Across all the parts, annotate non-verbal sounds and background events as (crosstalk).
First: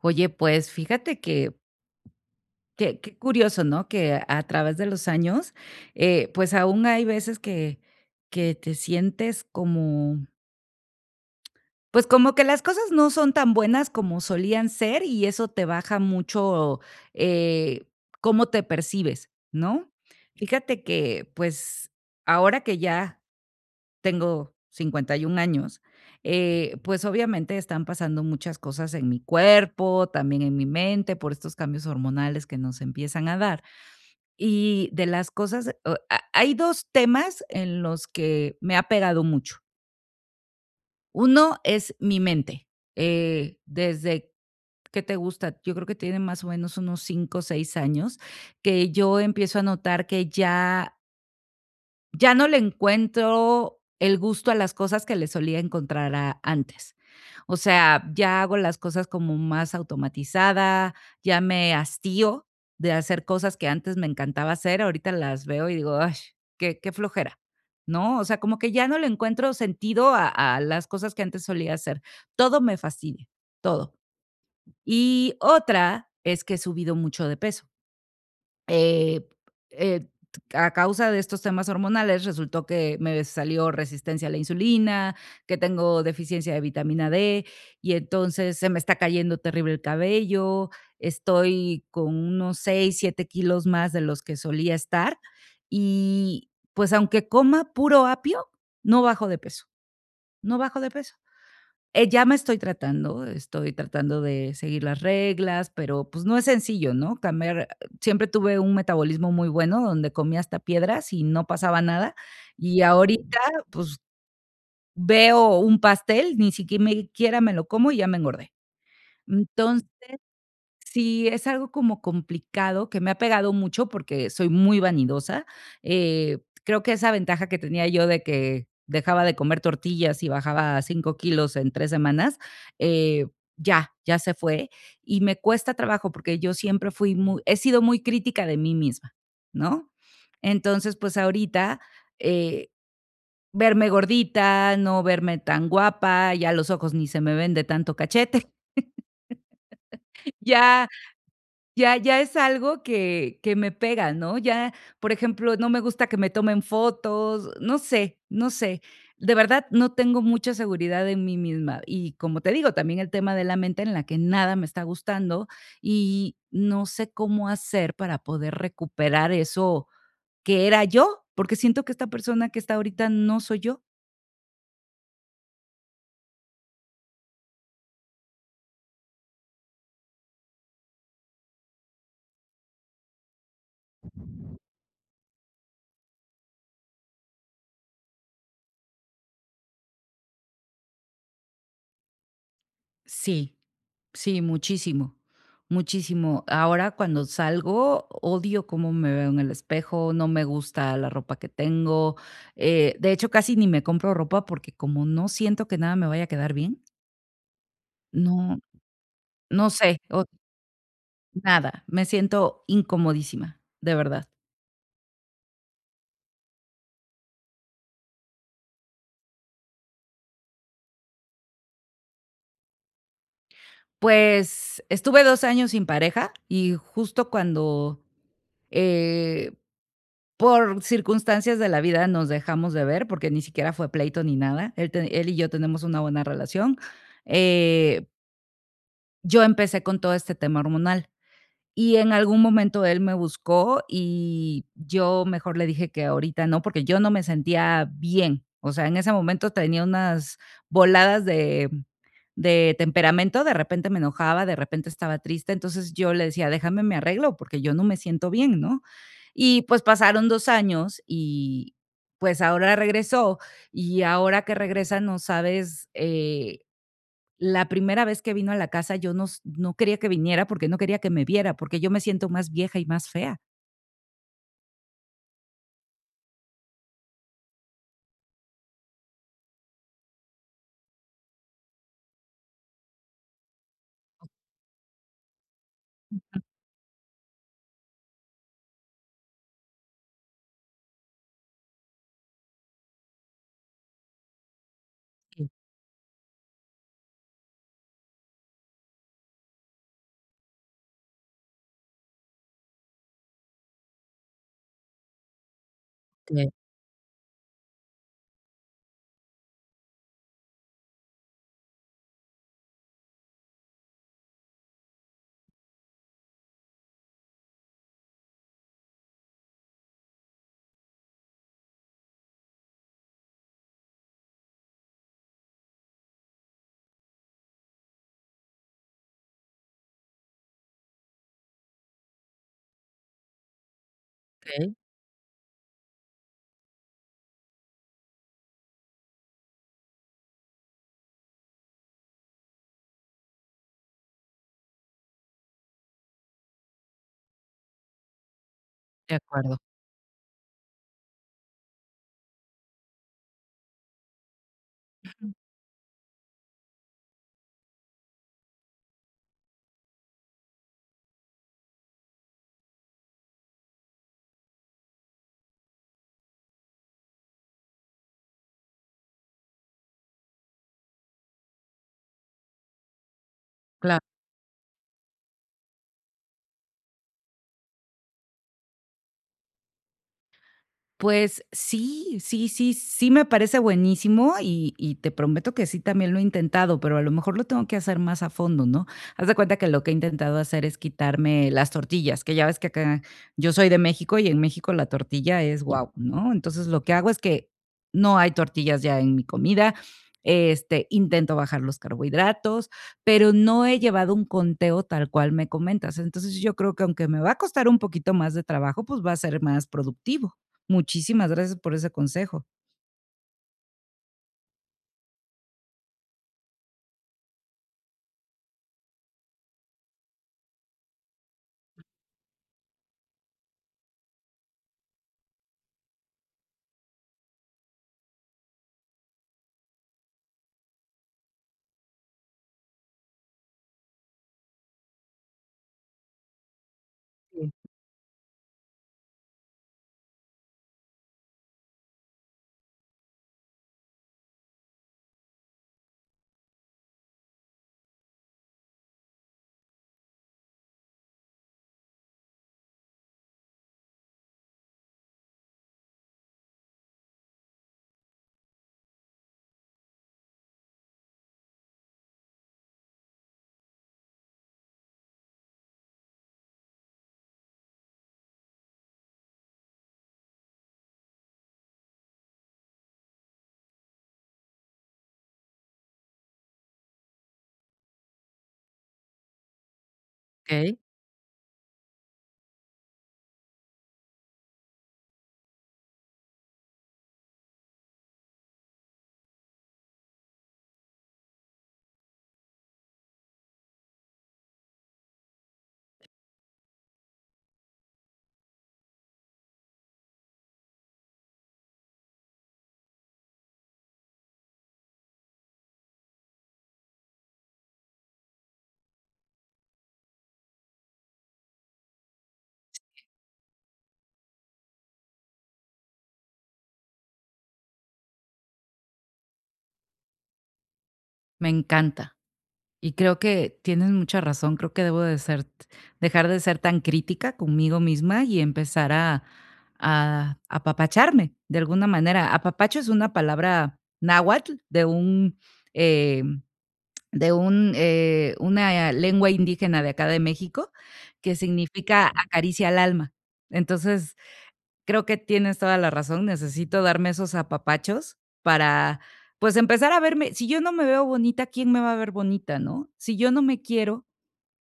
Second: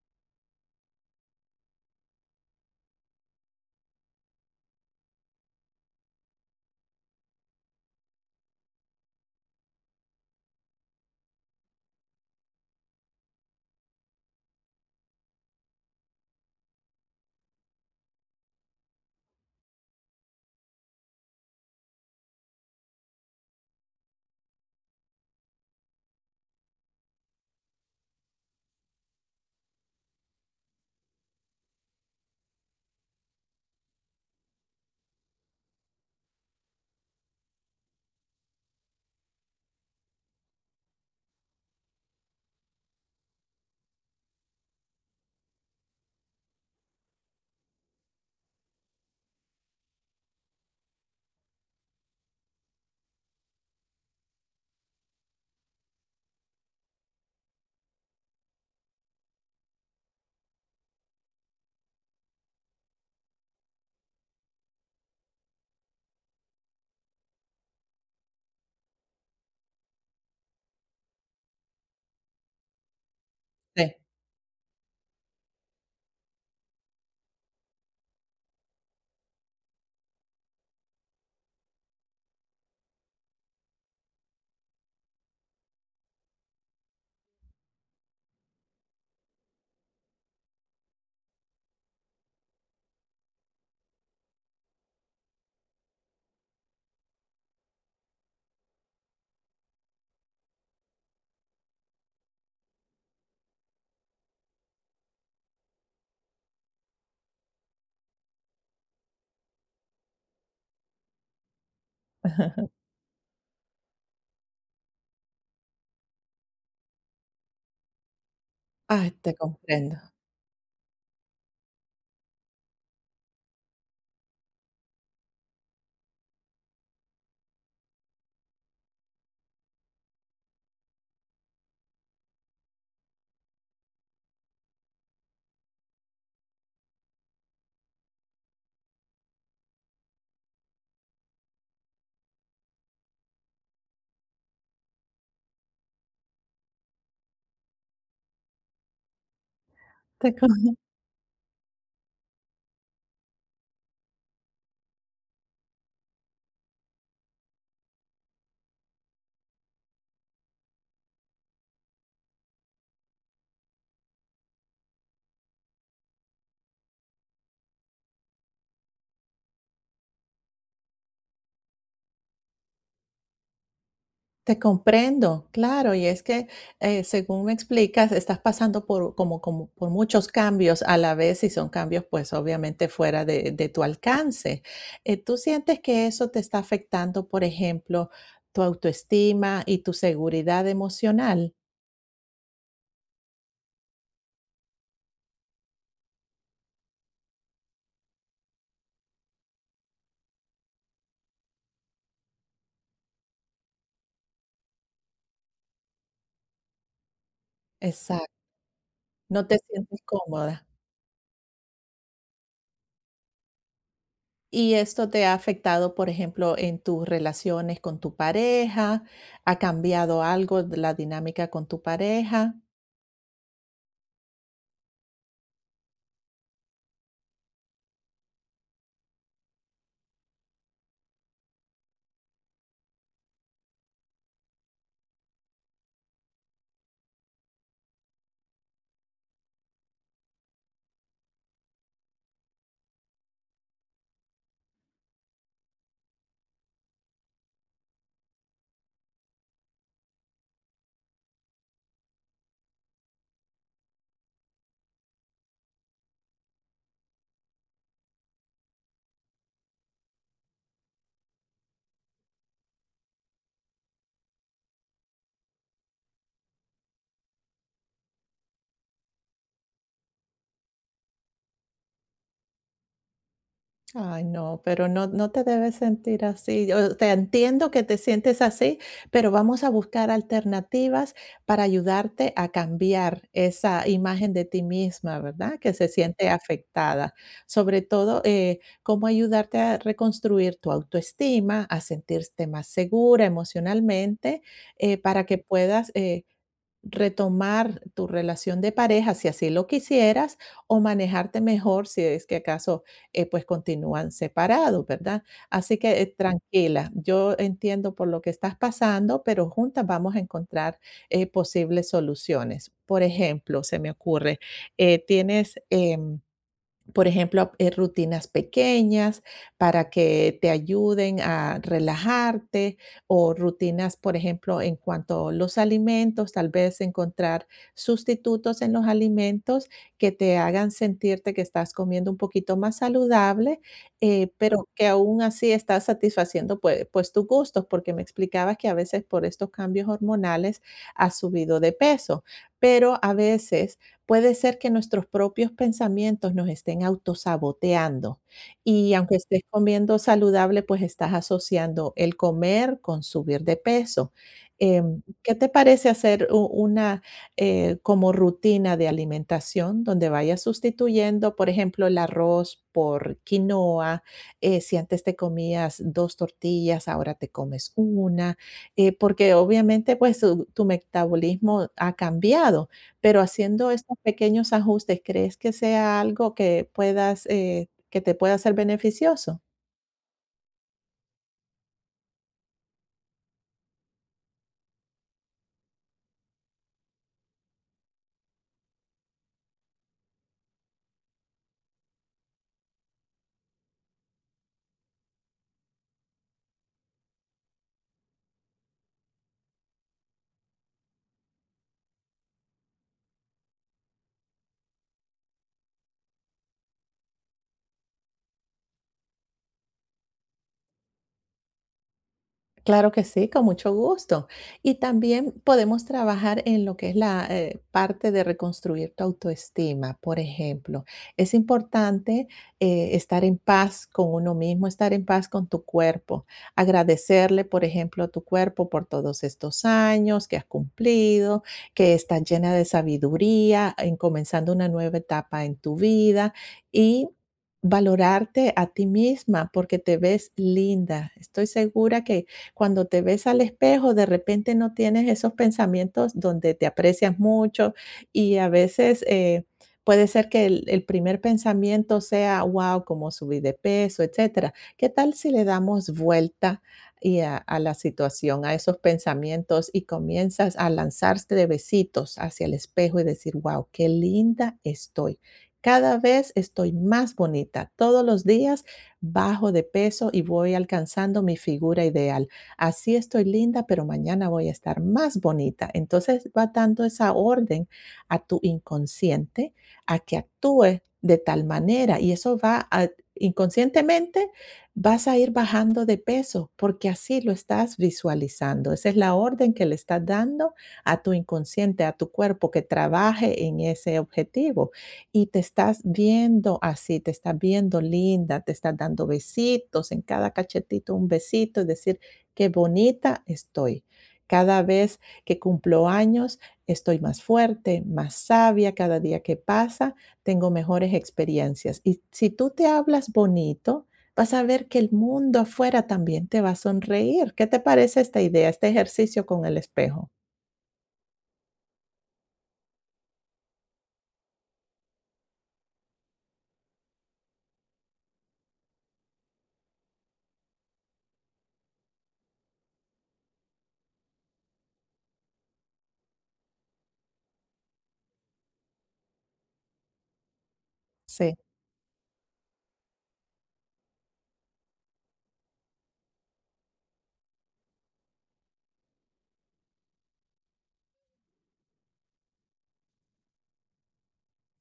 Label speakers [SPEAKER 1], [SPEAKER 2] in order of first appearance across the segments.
[SPEAKER 1] Oye, pues fíjate que, qué curioso, ¿no? Que a través de los años, pues aún hay veces que te sientes como, pues como que las cosas no son tan buenas como solían ser y eso te baja mucho eh, cómo te percibes, ¿no? Fíjate que, pues ahora que ya tengo 51 años, pues obviamente están pasando muchas cosas en mi cuerpo, también en mi mente, por estos cambios hormonales que nos empiezan a dar. Y de las cosas, hay dos temas en los que me ha pegado mucho. Uno es mi mente. Desde ¿qué te gusta? Yo creo que tiene más o menos unos 5, o 6 años que yo empiezo a notar que ya no le encuentro el gusto a las cosas que le solía encontrar a antes. O sea, ya hago las cosas como más automatizada, ya me hastío de hacer cosas que antes me encantaba hacer, ahorita las veo y digo: "Ay, qué flojera", ¿no? O sea, como que ya no le encuentro sentido a las cosas que antes solía hacer. Todo me fastidia,
[SPEAKER 2] Sí.
[SPEAKER 1] todo. Y otra es que he subido mucho de peso. Eh, eh, a causa de estos temas hormonales, resultó que me salió resistencia a la insulina, que tengo deficiencia de vitamina D, y entonces se me está cayendo terrible el cabello, estoy con unos 6, 7 kilos más de los que solía estar. Y pues aunque coma puro apio, no bajo de peso, no bajo de peso. Ya me estoy tratando de seguir las reglas, pero pues no es sencillo, ¿no? Cambiar, siempre tuve un metabolismo muy bueno donde comía hasta piedras y no pasaba nada.
[SPEAKER 2] (laughs)
[SPEAKER 1] Y ahorita, pues veo un pastel, ni siquiera me lo como y ya me engordé.
[SPEAKER 2] Ay, te
[SPEAKER 1] Entonces,
[SPEAKER 2] comprendo.
[SPEAKER 1] sí, es algo como complicado que me ha pegado mucho porque soy muy vanidosa. Eh, creo que esa ventaja que tenía yo de que dejaba de comer tortillas y bajaba 5 kilos en 3 semanas, eh, ya se fue. Y me cuesta trabajo porque yo siempre fui muy he sido muy crítica de mí misma, ¿no? Entonces, pues ahorita, eh, verme gordita, no verme tan guapa, ya los ojos ni se me ven de tanto cachete,
[SPEAKER 2] Te
[SPEAKER 1] (laughs)
[SPEAKER 2] com (laughs)
[SPEAKER 1] ya. Ya es algo que me pega, ¿no? Ya, por ejemplo, no me gusta que me tomen fotos, no sé, no sé. De verdad, no tengo mucha seguridad en mí misma. Y como te digo, también el tema de la mente en la que nada me está gustando y no sé cómo hacer para poder recuperar eso que era yo, porque siento que esta persona que está ahorita no soy yo.
[SPEAKER 2] te comprendo, claro, y es que, según me explicas, estás pasando por como por muchos cambios a la vez, y son cambios, pues, obviamente fuera de tu alcance, ¿tú sientes que eso te está afectando, por ejemplo, tu autoestima y tu seguridad emocional?
[SPEAKER 1] Sí. Sí, muchísimo, muchísimo. Ahora cuando salgo, odio cómo me veo en el espejo, no me gusta la ropa que tengo. De hecho, casi ni me compro ropa porque como no siento que nada me vaya a quedar bien,
[SPEAKER 2] Exacto,
[SPEAKER 1] no,
[SPEAKER 2] no te
[SPEAKER 1] no sé,
[SPEAKER 2] sientes cómoda.
[SPEAKER 1] nada, me siento incomodísima, de verdad.
[SPEAKER 2] ¿Y esto te ha afectado, por ejemplo, en tus relaciones con tu pareja? ¿Ha cambiado algo de la dinámica con tu pareja?
[SPEAKER 1] Pues, estuve 2 años sin pareja y justo cuando, eh, por circunstancias de la vida nos dejamos de ver, porque ni siquiera fue pleito ni nada. Él y yo tenemos una buena relación. Eh, yo empecé con todo este tema hormonal, y en algún momento él me buscó, y yo mejor le dije que ahorita no, porque yo no me sentía bien. O sea, en ese momento tenía unas voladas de temperamento, de repente me enojaba, de repente estaba triste, entonces yo le decía, déjame me arreglo porque yo no me siento bien, ¿no? Y pues pasaron dos años y pues ahora regresó y ahora que regresa no sabes, la primera vez que vino a la casa yo no, no quería que viniera porque no quería que me viera, porque yo me siento más vieja y más fea.
[SPEAKER 2] Ay, no, pero no, no te debes sentir así. O sea, entiendo que te sientes así, pero vamos a buscar alternativas para ayudarte a cambiar esa imagen de ti misma, ¿verdad? Que se siente afectada. Sobre todo, cómo ayudarte a reconstruir tu autoestima, a sentirte más segura emocionalmente, para que puedas retomar tu relación de pareja si así lo quisieras o manejarte mejor si es que acaso, pues continúan separados, ¿verdad? Así que tranquila, yo entiendo por lo que estás pasando, pero juntas vamos a encontrar posibles soluciones. Por ejemplo, se me ocurre, tienes, por ejemplo, rutinas pequeñas para que te ayuden a relajarte o rutinas, por ejemplo, en cuanto a los alimentos, tal vez encontrar sustitutos en los alimentos que te hagan sentirte que estás comiendo un poquito más saludable, pero
[SPEAKER 1] Okey,
[SPEAKER 2] que aún así estás satisfaciendo pues tus gustos, porque me explicabas que a veces por estos cambios hormonales has subido de peso, pero a veces puede ser que nuestros propios pensamientos nos estén autosaboteando y aunque
[SPEAKER 1] de
[SPEAKER 2] estés
[SPEAKER 1] acuerdo,
[SPEAKER 2] comiendo saludable, pues estás asociando el comer con subir de peso. ¿Qué te parece hacer una como rutina de alimentación donde vayas sustituyendo, por ejemplo, el arroz por quinoa? Si antes te comías dos tortillas, ahora te comes una, porque obviamente pues tu metabolismo ha cambiado. Pero haciendo estos
[SPEAKER 1] claro.
[SPEAKER 2] pequeños ajustes, ¿crees que sea algo que puedas, que te pueda ser beneficioso?
[SPEAKER 1] Pues sí, sí, sí, sí me parece buenísimo y te prometo que sí también lo he intentado, pero a lo mejor lo tengo que hacer más a fondo, ¿no? Haz de cuenta que lo que he intentado hacer es quitarme las tortillas, que ya ves que acá yo soy de México y en México la tortilla es guau, ¿no? Entonces, lo que hago es que no hay tortillas ya en mi comida, este, intento bajar los carbohidratos, pero no he llevado un conteo tal cual me comentas. Entonces, yo creo que aunque me va a costar un poquito más de trabajo, pues va a ser más productivo. Muchísimas gracias por ese consejo.
[SPEAKER 2] Claro que sí, con mucho gusto. Y también podemos trabajar en lo que es la parte de reconstruir tu autoestima, por ejemplo. Es importante estar en paz con uno mismo, estar en paz con tu cuerpo, agradecerle, por ejemplo, a tu cuerpo por todos estos años que has cumplido, que estás llena de sabiduría, en comenzando una nueva etapa en tu vida y valorarte a ti misma porque te ves linda. Estoy segura que cuando te ves al espejo, de repente no tienes esos pensamientos donde te aprecias mucho y a veces puede ser que el primer pensamiento sea, wow, como subí de peso, etcétera. ¿Qué tal si le damos vuelta y a la situación, a esos pensamientos y comienzas a lanzarte de besitos hacia el espejo y decir, wow, qué linda estoy. Cada vez estoy más bonita. Todos los días bajo de peso y voy alcanzando mi figura ideal, así estoy linda, pero mañana voy a estar más bonita. Entonces va dando esa orden a tu inconsciente a que
[SPEAKER 1] Okey,
[SPEAKER 2] actúe de tal manera y eso va a, inconscientemente vas a ir bajando de peso porque así lo estás visualizando. Esa es la orden que le estás dando a tu inconsciente, a tu cuerpo, que trabaje en ese objetivo. Y te estás viendo así, te estás viendo linda, te estás dando besitos, en cada cachetito un besito, es decir, qué bonita estoy. Cada vez que cumplo años, estoy más fuerte, más sabia. Cada día que pasa, tengo mejores experiencias. Y si tú te hablas bonito, vas a ver que el mundo afuera también te va a sonreír. ¿Qué te parece esta idea, este ejercicio con el espejo?
[SPEAKER 1] me encanta. Y creo que tienes mucha razón, creo que debo de ser dejar de ser tan crítica conmigo misma y empezar a apapacharme de alguna manera. Apapacho es una palabra náhuatl eh, de un, una lengua indígena de acá de México, que
[SPEAKER 2] Sí.
[SPEAKER 1] significa acaricia al alma. Entonces, creo que tienes toda la razón, necesito darme esos apapachos para, pues, empezar a verme. Si yo no me veo bonita, ¿quién me va a ver bonita, no? Si yo no me quiero,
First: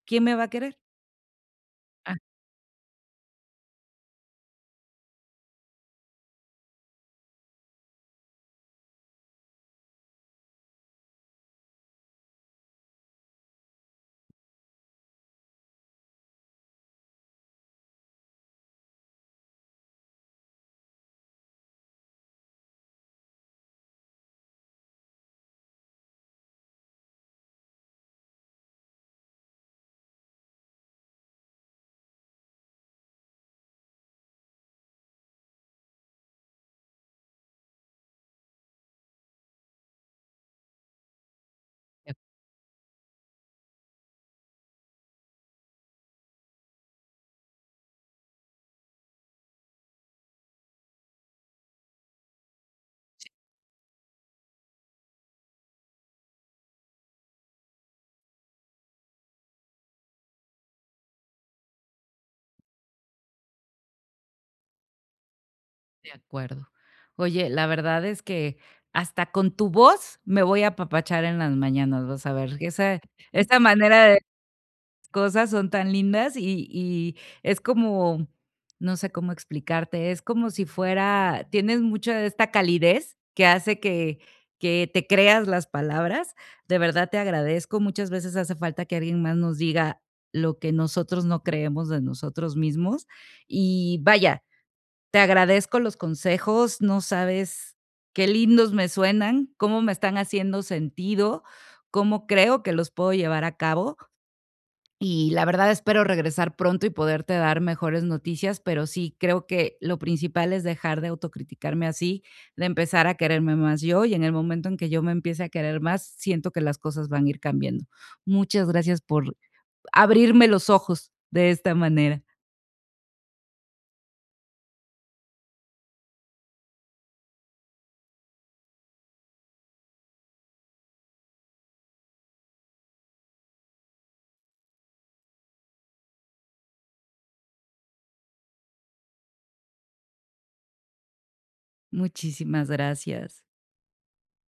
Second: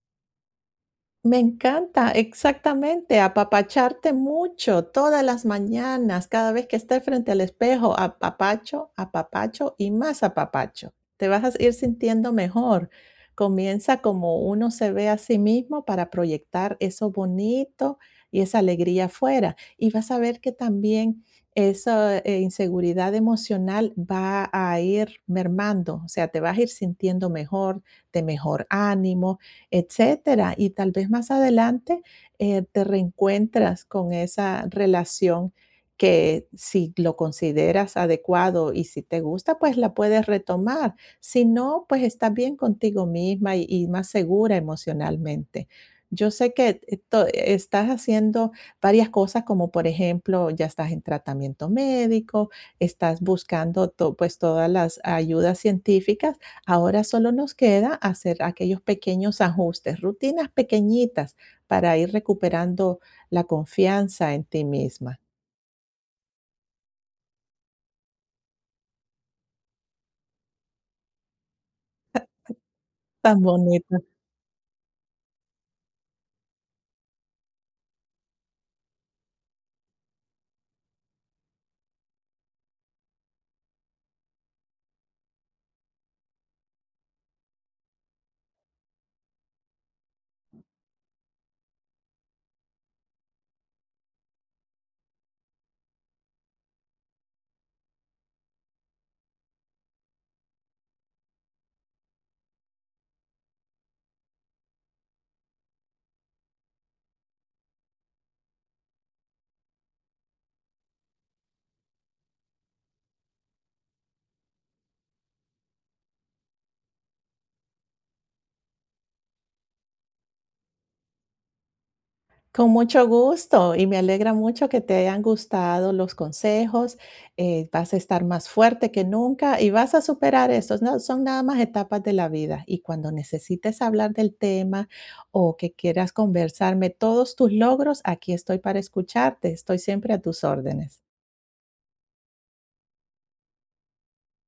[SPEAKER 1] ¿quién me va a querer?
[SPEAKER 2] Me encanta,
[SPEAKER 1] Ah,
[SPEAKER 2] exactamente, apapacharte mucho todas las mañanas, cada vez que estés frente al espejo, apapacho, apapacho y más apapacho. Te vas a ir sintiendo mejor. Comienza como uno se ve a sí mismo para proyectar eso bonito y esa alegría afuera. Y vas a ver que también esa inseguridad emocional va a ir mermando, o sea, te vas a ir sintiendo mejor, de mejor ánimo, etcétera. Y tal vez más adelante te reencuentras con esa relación que si lo consideras adecuado y si te gusta, pues la puedes retomar. Si no, pues
[SPEAKER 1] de ac
[SPEAKER 2] estás bien contigo misma y más segura emocionalmente. Yo sé que estás haciendo varias cosas, como por ejemplo, ya estás en tratamiento médico, estás
[SPEAKER 1] sí,
[SPEAKER 2] buscando pues todas las ayudas científicas. Ahora solo nos queda hacer aquellos pequeños ajustes, rutinas pequeñitas para ir recuperando la confianza en ti misma.
[SPEAKER 1] de acuerdo. Oye, la verdad es que hasta con tu voz me voy a apapachar en las mañanas, vas a ver, esa
[SPEAKER 2] Tan
[SPEAKER 1] esa
[SPEAKER 2] bonito.
[SPEAKER 1] manera de cosas son tan lindas y es como, no sé cómo explicarte, es como si fuera, tienes mucha de esta calidez que hace que te creas las palabras. De verdad te agradezco. Muchas veces hace falta que alguien más nos diga lo que nosotros no creemos de nosotros mismos. Y vaya, te agradezco los consejos. No sabes qué lindos me suenan, cómo me están haciendo sentido, cómo creo que los puedo llevar a cabo. Y la verdad espero regresar pronto y poderte dar mejores noticias, pero sí creo que lo principal es dejar de autocriticarme así, de empezar a quererme más yo y en el momento en que yo me empiece a querer más, siento que las cosas van a ir cambiando. Muchas gracias por abrirme los ojos de esta manera.
[SPEAKER 2] Con mucho gusto y me alegra mucho que te hayan gustado los consejos. Vas a estar más fuerte que nunca y vas a superar eso. No, son nada más etapas de la vida. Y cuando necesites hablar del tema o que quieras conversarme todos tus logros, aquí estoy para escucharte. Estoy siempre a tus órdenes.
[SPEAKER 1] Muchísimas gracias.